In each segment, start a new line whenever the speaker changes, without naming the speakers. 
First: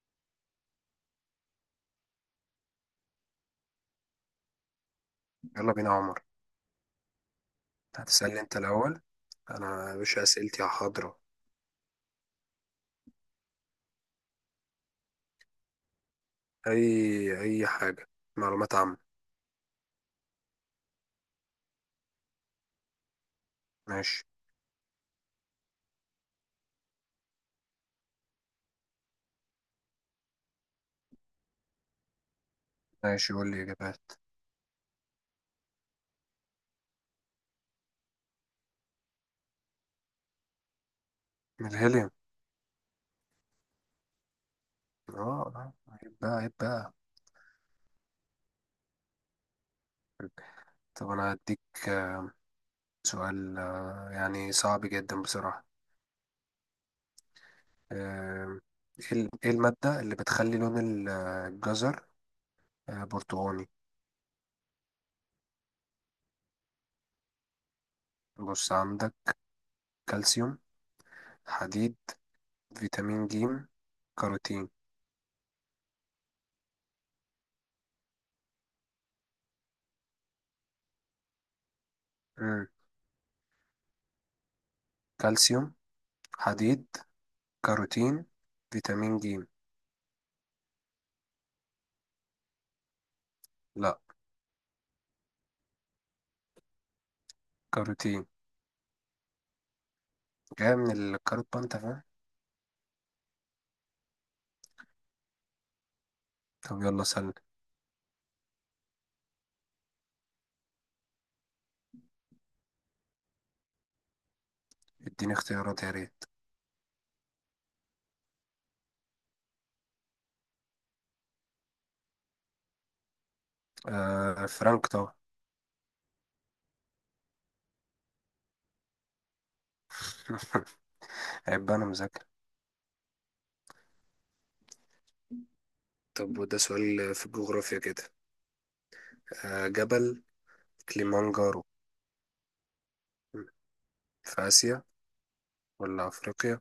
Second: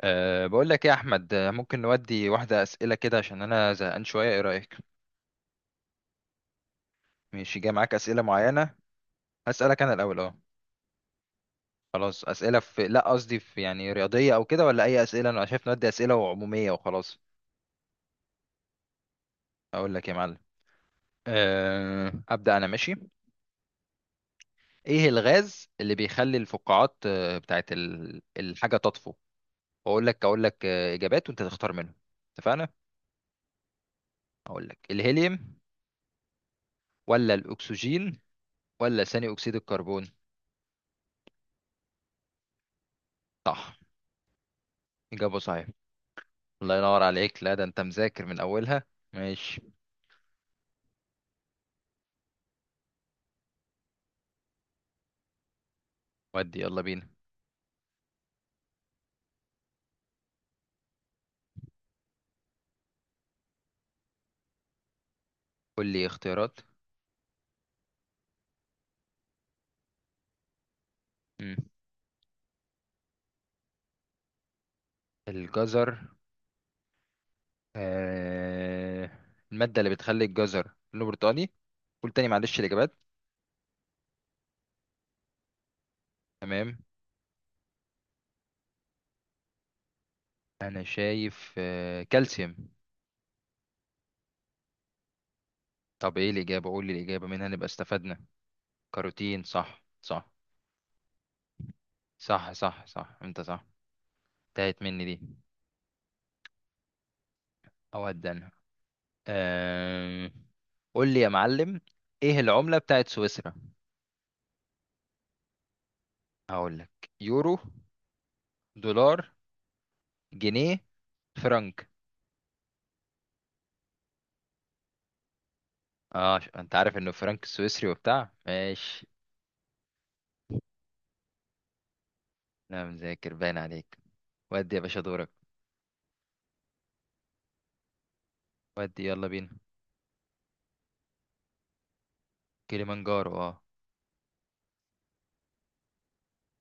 بقول لك إيه يا أحمد، ممكن نودي واحدة أسئلة كده عشان أنا زهقان شوية، إيه رأيك؟
يلا بينا يا عمر.
مش جاي معاك أسئلة
هتسألني انت
معينة؟
الأول؟
أسألك
أنا
أنا
يا
الأول،
باشا
أه.
أسئلتي حاضرة.
خلاص، أسئلة في لا قصدي في يعني رياضية أو كده ولا أي أسئلة؟ أنا شايف نودي أسئلة عمومية وخلاص.
أي أي حاجة. معلومات عامة.
أقول لك يا معلم. أه أبدأ أنا، ماشي.
ماشي.
إيه الغاز اللي بيخلي الفقاعات بتاعت الحاجة تطفو؟ أقول لك إجابات وأنت تختار منهم. اتفقنا؟
ماشي قول لي إجابات.
أقول لك، الهيليوم ولا الأكسجين ولا ثاني أكسيد الكربون؟
من الهيليوم.
صح. إجابة
اه،
صحيحة.
عيب بقى، عيب
الله
بقى.
ينور عليك، لا ده انت مذاكر من اولها. ماشي،
طب أنا هديك آه، سؤال يعني صعب جدا بصراحة.
ودي يلا بينا.
آه، إيه إيه المادة اللي بتخلي لون الجزر برتقاني؟
قول لي اختيارات.
بص عندك: كالسيوم،
مم.
حديد، فيتامين ج، كاروتين.
الجزر. آه... المادة اللي بتخلي الجزر لونه برتقاني. قول تاني معلش
مم.
الاجابات.
كالسيوم،
تمام.
حديد، كاروتين، فيتامين ج.
انا شايف كالسيوم.
لا.
طب ايه الاجابة، قول لي الاجابة منها نبقى استفدنا.
كاروتين.
كاروتين، صح صح.
جاية من الكاروت بقى، انت فاهم.
صح صح صح، انت صح. انتهت مني دي.
طب يلا سألني.
اود انا. آه... قول لي يا معلم، ايه العملة بتاعت سويسرا؟
اديني اختيارات يا ريت.
هقول لك، يورو، دولار، جنيه، فرنك.
آه، فرانك طبعا.
انت عارف انه فرنك سويسري وبتاع، ماشي.
عيب بقى، انا مذاكر.
لا، مذاكر باين عليك. ودي يا باشا دورك.
طب وده سؤال في الجغرافيا كده.
ودي يلا بينا.
جبل كليمانجارو،
كليمانجارو، اه.
في آسيا ولا أفريقيا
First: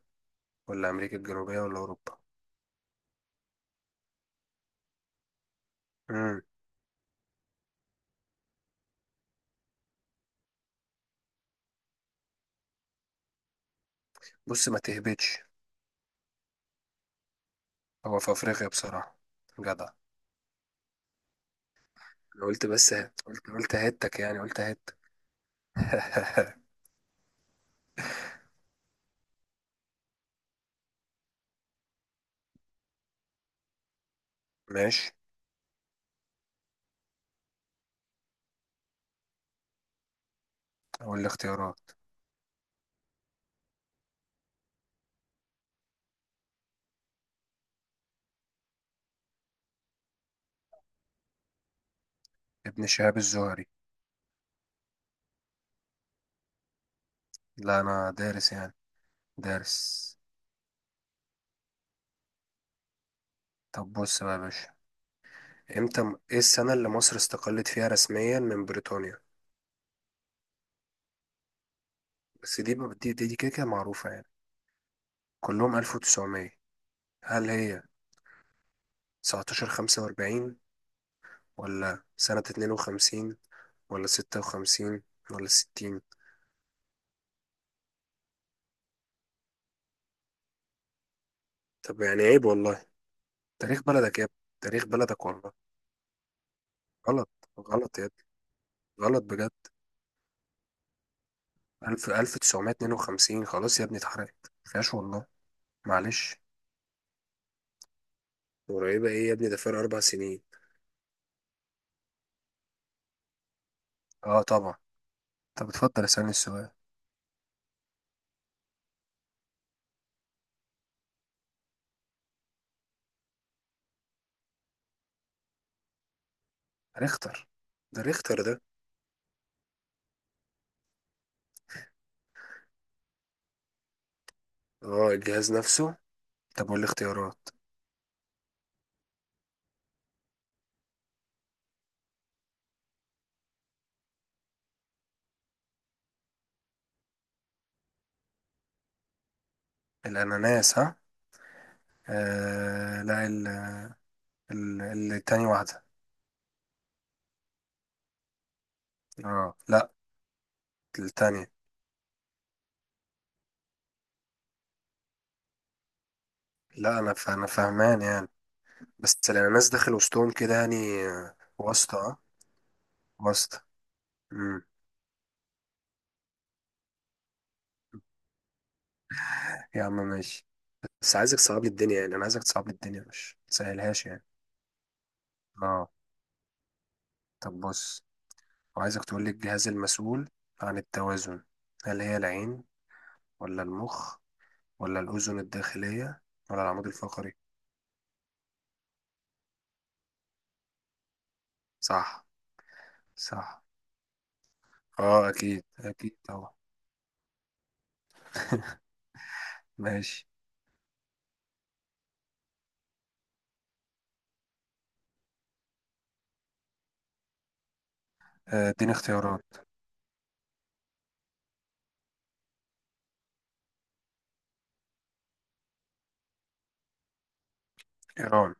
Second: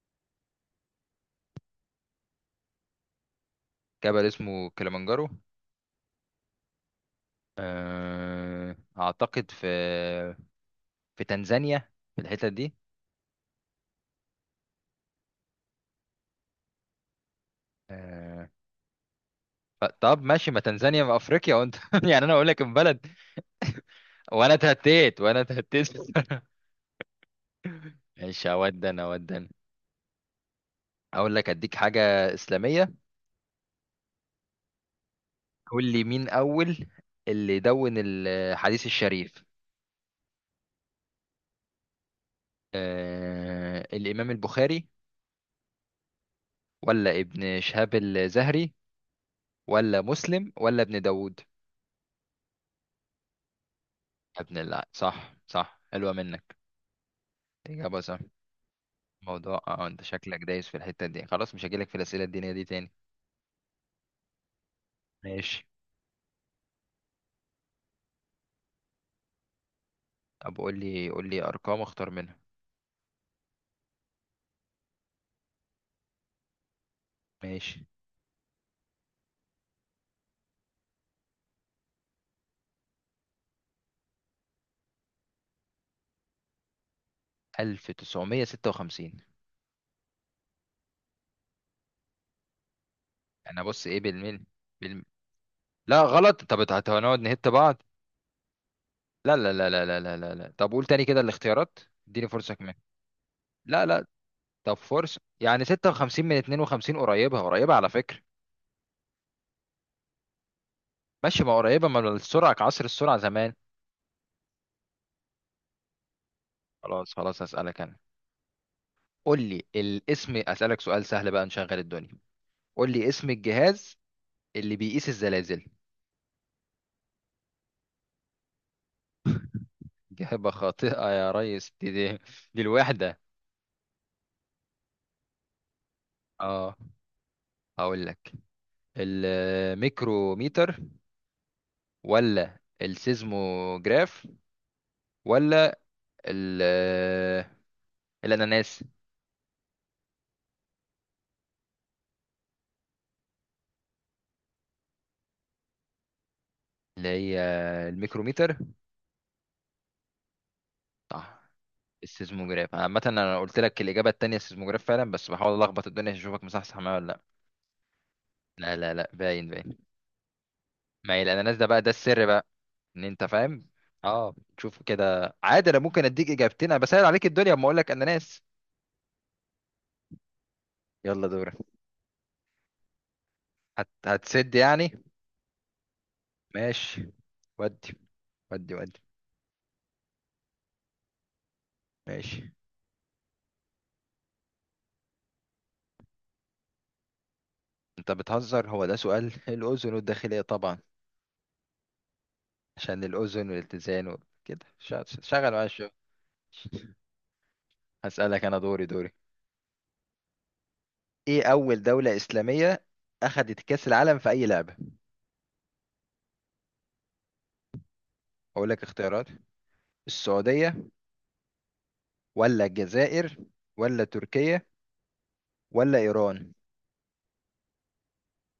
ولا أمريكا الجنوبية ولا أوروبا؟
جبل اسمه كليمانجارو.
مم.
اعتقد في، في تنزانيا، في الحتة دي.
بص ما تهبطش. هو في
آه.
أفريقيا بصراحة. جدع.
طب ماشي، ما تنزانيا في افريقيا وانت يعني انا
أنا
اقول لك
قلت بس.
البلد.
قلت قلت هتك، يعني
وانا
قلت هت
اتهتيت وانا اتهتيت. ماشي، اودن اودن. اقول لك اديك حاجة اسلامية.
ماشي.
قول لي مين أول اللي دون الحديث الشريف؟
أقول الاختيارات.
آه الإمام البخاري ولا ابن شهاب الزهري ولا مسلم ولا ابن داود؟
ابن شهاب الزهري.
يا ابن الله، صح صح، حلوة منك.
لا،
إجابة
أنا
صح.
دارس يعني.
موضوع، انت
دارس.
شكلك دايس في الحتة دي، خلاص مش هجيلك في الأسئلة الدينية دي تاني.
طب بص بقى يا باشا،
ماشي.
امتى ايه السنة اللي مصر استقلت فيها رسميا من بريطانيا؟
طب قول لي أرقام أختار منها.
بس دي كده كده معروفة يعني. كلهم 1900. هل هي
ماشي.
1945، ولا سنة 52، ولا 56، ولا 60؟
1956.
طب يعني عيب والله.
أنا
تاريخ
بص إيه
بلدك يا ابني.
بالميل.
تاريخ
بال...
بلدك والله.
لا غلط. طب هنقعد
غلط.
نهت بعض.
غلط يا ابني. غلط
لا
بجد.
لا لا لا لا لا لا لا، طب قول تاني كده الاختيارات.
1000،
اديني فرصة كمان.
1952، خلاص
لا
يا ابني،
لا.
اتحرقت ما
طب
فيهاش
فرصة
والله.
يعني، 56 من
معلش.
52 قريبة، قريبة على فكرة.
قريبة ايه يا ابني؟ ده فرق 4 سنين.
ماشي، ما قريبة، ما السرعة كعصر السرعة زمان.
اه طبعا. طب اتفضل اسألني السؤال.
خلاص خلاص، هسألك أنا. قول لي الاسم، أسألك سؤال سهل بقى نشغل الدنيا. قول لي اسم الجهاز اللي بيقيس الزلازل.
ريختر. ده ريختر ده.
إجابة خاطئة يا ريس، دي الوحدة.
اه، الجهاز نفسه. طب
اه.
والاختيارات؟
هقول لك، الميكروميتر ولا السيزموجراف ولا الاناناس.
الأناناس، ها؟ لا، ال التاني واحدة.
اللي هي الميكروميتر.
اه لا،
صح،
التانية.
السيزموجراف. عامة انا قلت لك الاجابة التانية السيزموجراف فعلا، بس بحاول الخبط الدنيا عشان اشوفك مصحصح معايا
لا أنا
ولا.
أنا فاهمان يعني.
لا لا لا لا،
بس
باين
الأناناس
باين.
داخل وسطهم كده، يعني
ما هي الاناناس ده بقى، ده
واسطة اه.
السر بقى، ان انت
واسطة.
فاهم. اه
امم
شوف كده عادي، انا ممكن اديك اجابتين، انا بسهل عليك الدنيا اما اقول لك اناناس.
يا عم ماشي. بس
يلا
عايزك
دورك.
تصعب لي الدنيا، يعني أنا عايزك تصعب لي الدنيا مش تسهلهاش يعني.
هتسد يعني.
اه.
ماشي.
طب
ودي
بص،
ودي ودي.
وعايزك تقول لي الجهاز المسؤول عن التوازن. هل هي
ماشي.
العين، ولا المخ، ولا الأذن الداخلية، ولا العمود الفقري؟
انت بتهزر، هو ده سؤال؟ الاذن والداخلية طبعا.
صح.
عشان الاذن
صح.
والاتزان كده.
اه
شغل
أكيد،
معايا الشغل.
أكيد طبعا.
هسألك أنا، دوري دوري.
ماشي.
إيه أول دولة إسلامية أخذت كأس العالم في أي لعبة؟ أقول لك
اديني
اختيارات.
اختيارات.
السعودية ولا الجزائر ولا تركيا ولا إيران؟
إيران.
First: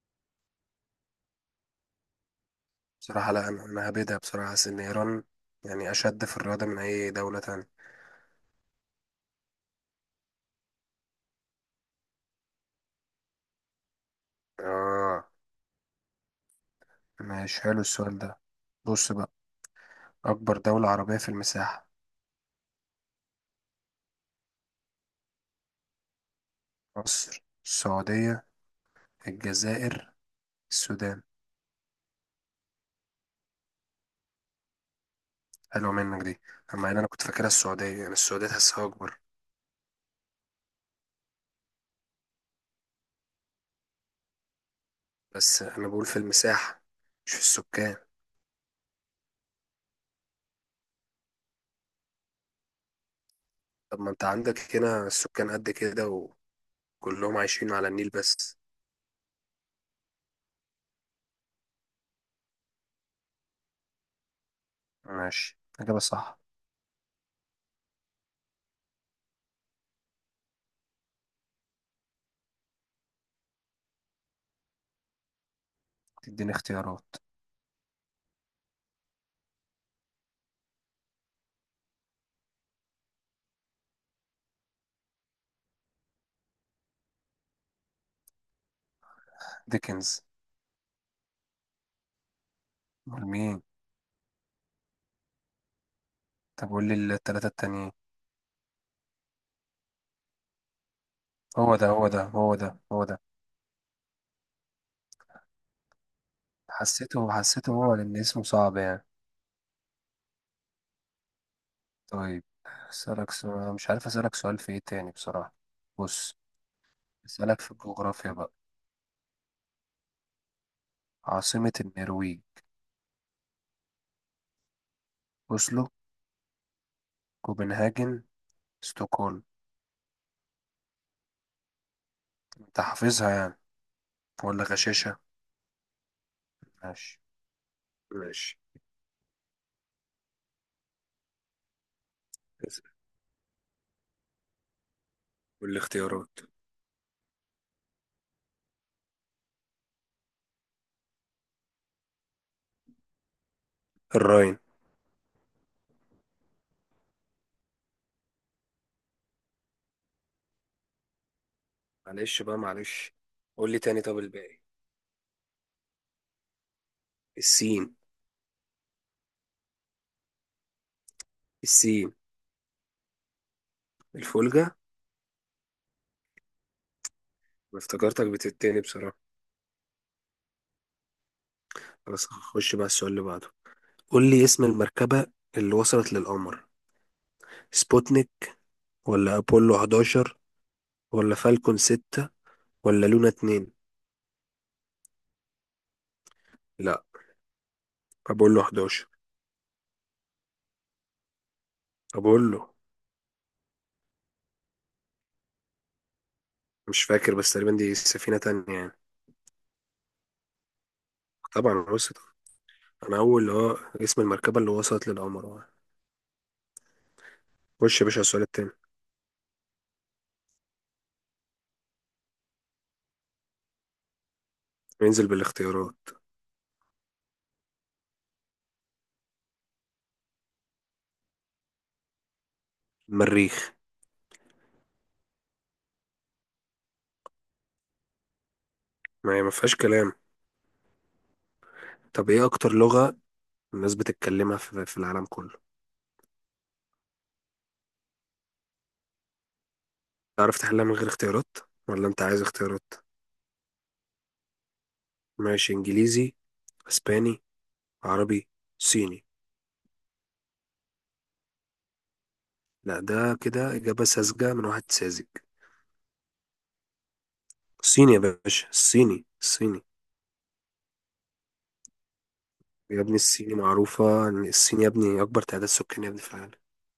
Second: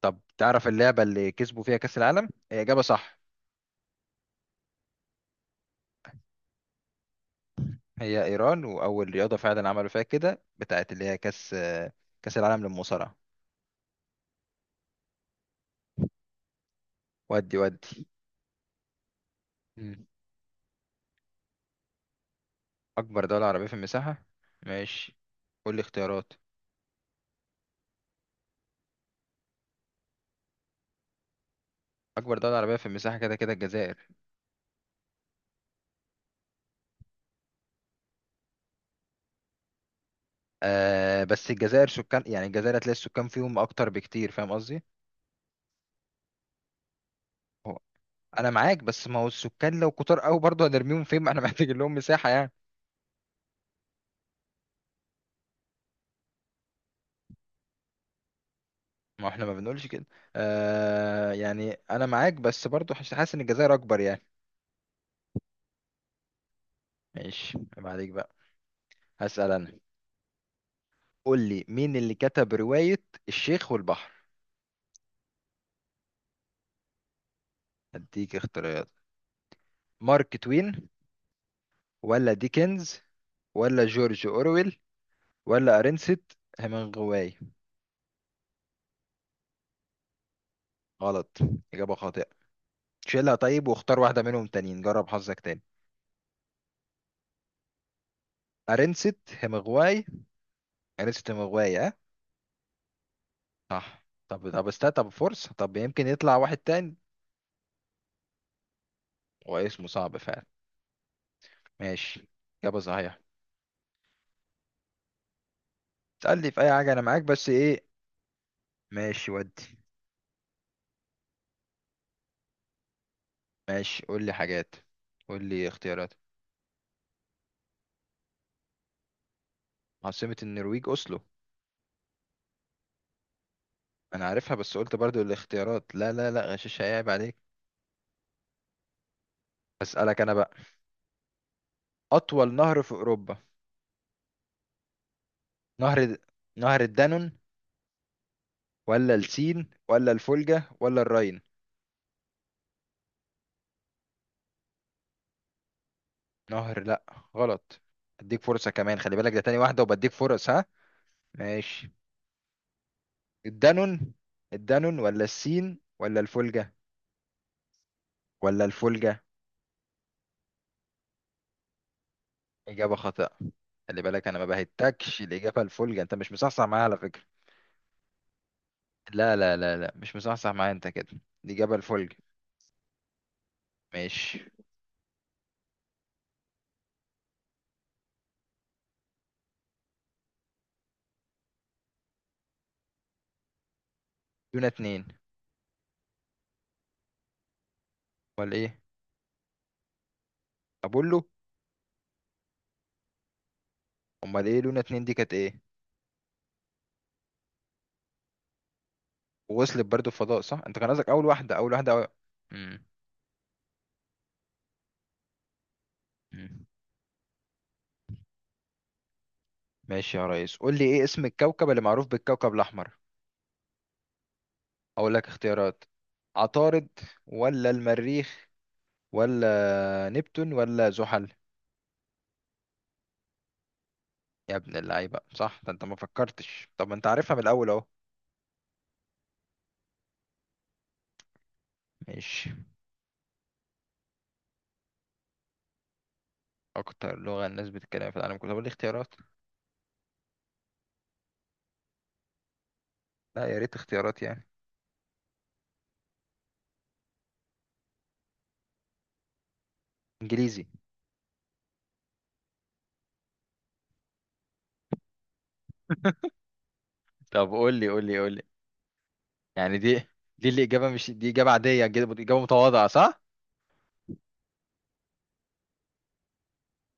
طب تعرف اللعبة اللي كسبوا فيها كأس العالم؟ هي إجابة صح.
بصراحة لا. أنا هبدها بصراحة، حاسس إن إيران يعني أشد في الرياضة من أي دولة تانية.
هي إيران، وأول رياضة فعلا عملوا فيها كده بتاعت اللي هي كأس، كأس العالم للمصارعة.
آه.
ودي
ماشي، حلو
ودي.
السؤال ده. بص بقى،
مم.
أكبر دولة عربية في المساحة.
أكبر دولة عربية في المساحة؟ ماشي، قول لي اختيارات.
مصر، السعودية، الجزائر، السودان.
أكبر دولة عربية في المساحة كده كده الجزائر.
حلوة منك دي. أما أنا، كنت فاكرها السعودية يعني. السعودية تحسها أكبر.
آه بس الجزائر سكان يعني، الجزائر هتلاقي السكان فيهم اكتر بكتير، فاهم قصدي؟
بس أنا بقول في المساحة، مش في
هو
السكان.
انا معاك، بس ما هو السكان لو كتار قوي برضه هنرميهم فين؟ ما احنا محتاجين لهم مساحه يعني.
طب ما انت عندك هنا السكان قد كده، وكلهم عايشين على النيل بس.
ما احنا ما بنقولش كده. آه يعني انا معاك، بس برضه حاسس، حاسس ان الجزائر اكبر يعني.
ماشي، إجابة صح.
ماشي، ما عليك بقى، هسأل انا. قول لي مين اللي كتب روايه الشيخ والبحر؟
تديني اختيارات.
هديك اختيارات. مارك توين ولا ديكنز ولا جورج اورويل ولا ارنست هيمنغواي؟
ديكنز.
غلط، اجابه خاطئه،
أمال
شيلها
مين؟
طيب واختار واحدة منهم تانيين، جرب حظك تاني.
طب قول لي التلاتة التانيين.
أرنست همغواي، أرنست
هو
همغواي،
ده،
اه.
هو ده، هو ده، هو ده.
صح. طب طب استا، طب فرصة، طب يمكن يطلع واحد تاني.
حسيته، حسيته هو، لأن اسمه صعب يعني.
هو اسمه صعب فعلا. ماشي،
طيب.
إجابة صحيحة.
أسألك سؤال، مش عارف أسألك سؤال في إيه تاني بصراحة. بص،
اسألني في أي حاجة، أنا معاك، بس
أسألك في
إيه؟
الجغرافيا بقى.
ماشي ودي.
عاصمة النرويج.
ماشي، قول لي حاجات، قول لي
أوسلو،
اختيارات.
كوبنهاجن، ستوكهولم.
عاصمة النرويج أوسلو.
أنت حافظها يعني.
أنا عارفها
ولا
بس قلت
غشاشة.
برضو الاختيارات، لا لا لا غشاش هيعيب
ماشي.
عليك.
ماشي
أسألك أنا بقى، أطول نهر في أوروبا.
قول لي
نهر،
اختيارات.
نهر الدانون ولا السين ولا الفولجا ولا الراين؟
الراين.
نهر، لا، غلط. اديك فرصة كمان، خلي بالك ده تاني واحدة وبديك فرص، ها؟ ماشي.
معلش بقى، معلش. قول لي تاني
الدانون.
طب، الباقي.
الدانون ولا السين ولا الفولجة،
السين.
ولا الفولجة.
السين.
إجابة خاطئة، خلي بالك أنا ما
الفولجة. انا
بهتكش الإجابة الفولجة، أنت مش مصحصح معايا على فكرة.
افتكرتك بتتاني بصراحة.
لا لا لا لا، مش مصحصح معايا أنت كده. الإجابة الفولجة.
بس هخش بقى السؤال اللي بعده. قول لي
ماشي.
اسم المركبة اللي وصلت للقمر. سبوتنيك، ولا أبولو 11، ولا فالكون 6، ولا لونا 2؟
لونا 2.
لا،
ولا
أبولو
إيه؟
11.
أبولو.
أبولو.
أمال إيه لونا اتنين دي كانت إيه؟
مش فاكر بس تقريبا دي سفينة تانية يعني.
ووصلت برضو الفضاء صح، أنت كان قصدك أول واحدة، أول
طبعا
واحدة، أول...
وصلت.
مم.
أنا أول اللي هو اسم المركبة اللي وصلت للقمر
مم.
خش يا باشا على السؤال التاني.
ماشي يا ريس، قول لي ايه اسم الكوكب اللي معروف بالكوكب الاحمر. اقول
ننزل
لك اختيارات.
بالاختيارات.
عطارد ولا المريخ ولا نبتون ولا زحل؟
المريخ.
يا ابن اللعيبه صح، ده انت ما فكرتش، طب ما انت عارفها من الاول اهو.
ما هي ما فيهاش كلام. طب ايه
ماشي.
اكتر لغة الناس بتتكلمها في العالم كله؟
اكتر لغه الناس بتتكلم في العالم كله، طب قول لي اختيارات.
تعرف تحلها من غير اختيارات، ولا انت عايز اختيارات؟
لا يا ريت اختيارات يعني.
ماشي. انجليزي، اسباني، عربي، صيني.
انجليزي.
لا، ده كده اجابة ساذجة من واحد ساذج.
طب قول لي قول
الصيني
لي
يا
قول لي
باشا، الصيني،
يعني
الصيني.
دي، دي الاجابه، مش دي اجابه عاديه، اجابه متواضعه،
يا ابني
صح؟
الصيني، معروفة ان الصين يا ابني اكبر تعداد سكاني يا ابني في العالم.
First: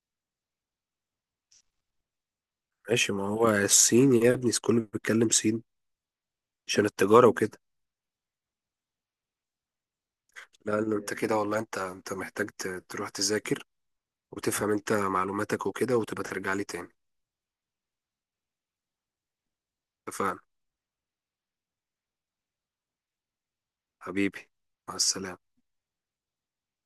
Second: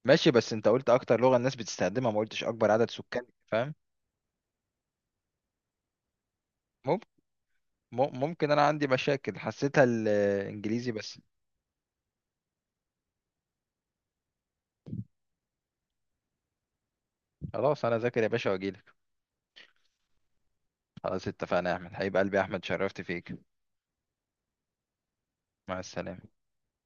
ماشي، بس انت قلت اكتر لغه الناس بتستخدمها، ما قلتش اكبر عدد
ماشي. ما
سكان،
هو
فاهم.
الصين يا ابني كله بيتكلم صيني عشان التجارة وكده.
ممكن انا عندي مشاكل، حسيتها
لا،
الانجليزي
إن انت
بس.
كده والله. انت محتاج تروح تذاكر وتفهم انت معلوماتك وكده، وتبقى ترجع لي تاني.
خلاص، انا ذاكر يا باشا واجيلك.
اتفقنا؟
خلاص اتفقنا يا احمد، حبيب قلبي يا احمد، شرفت فيك.
حبيبي. مع السلامة.
مع السلامة.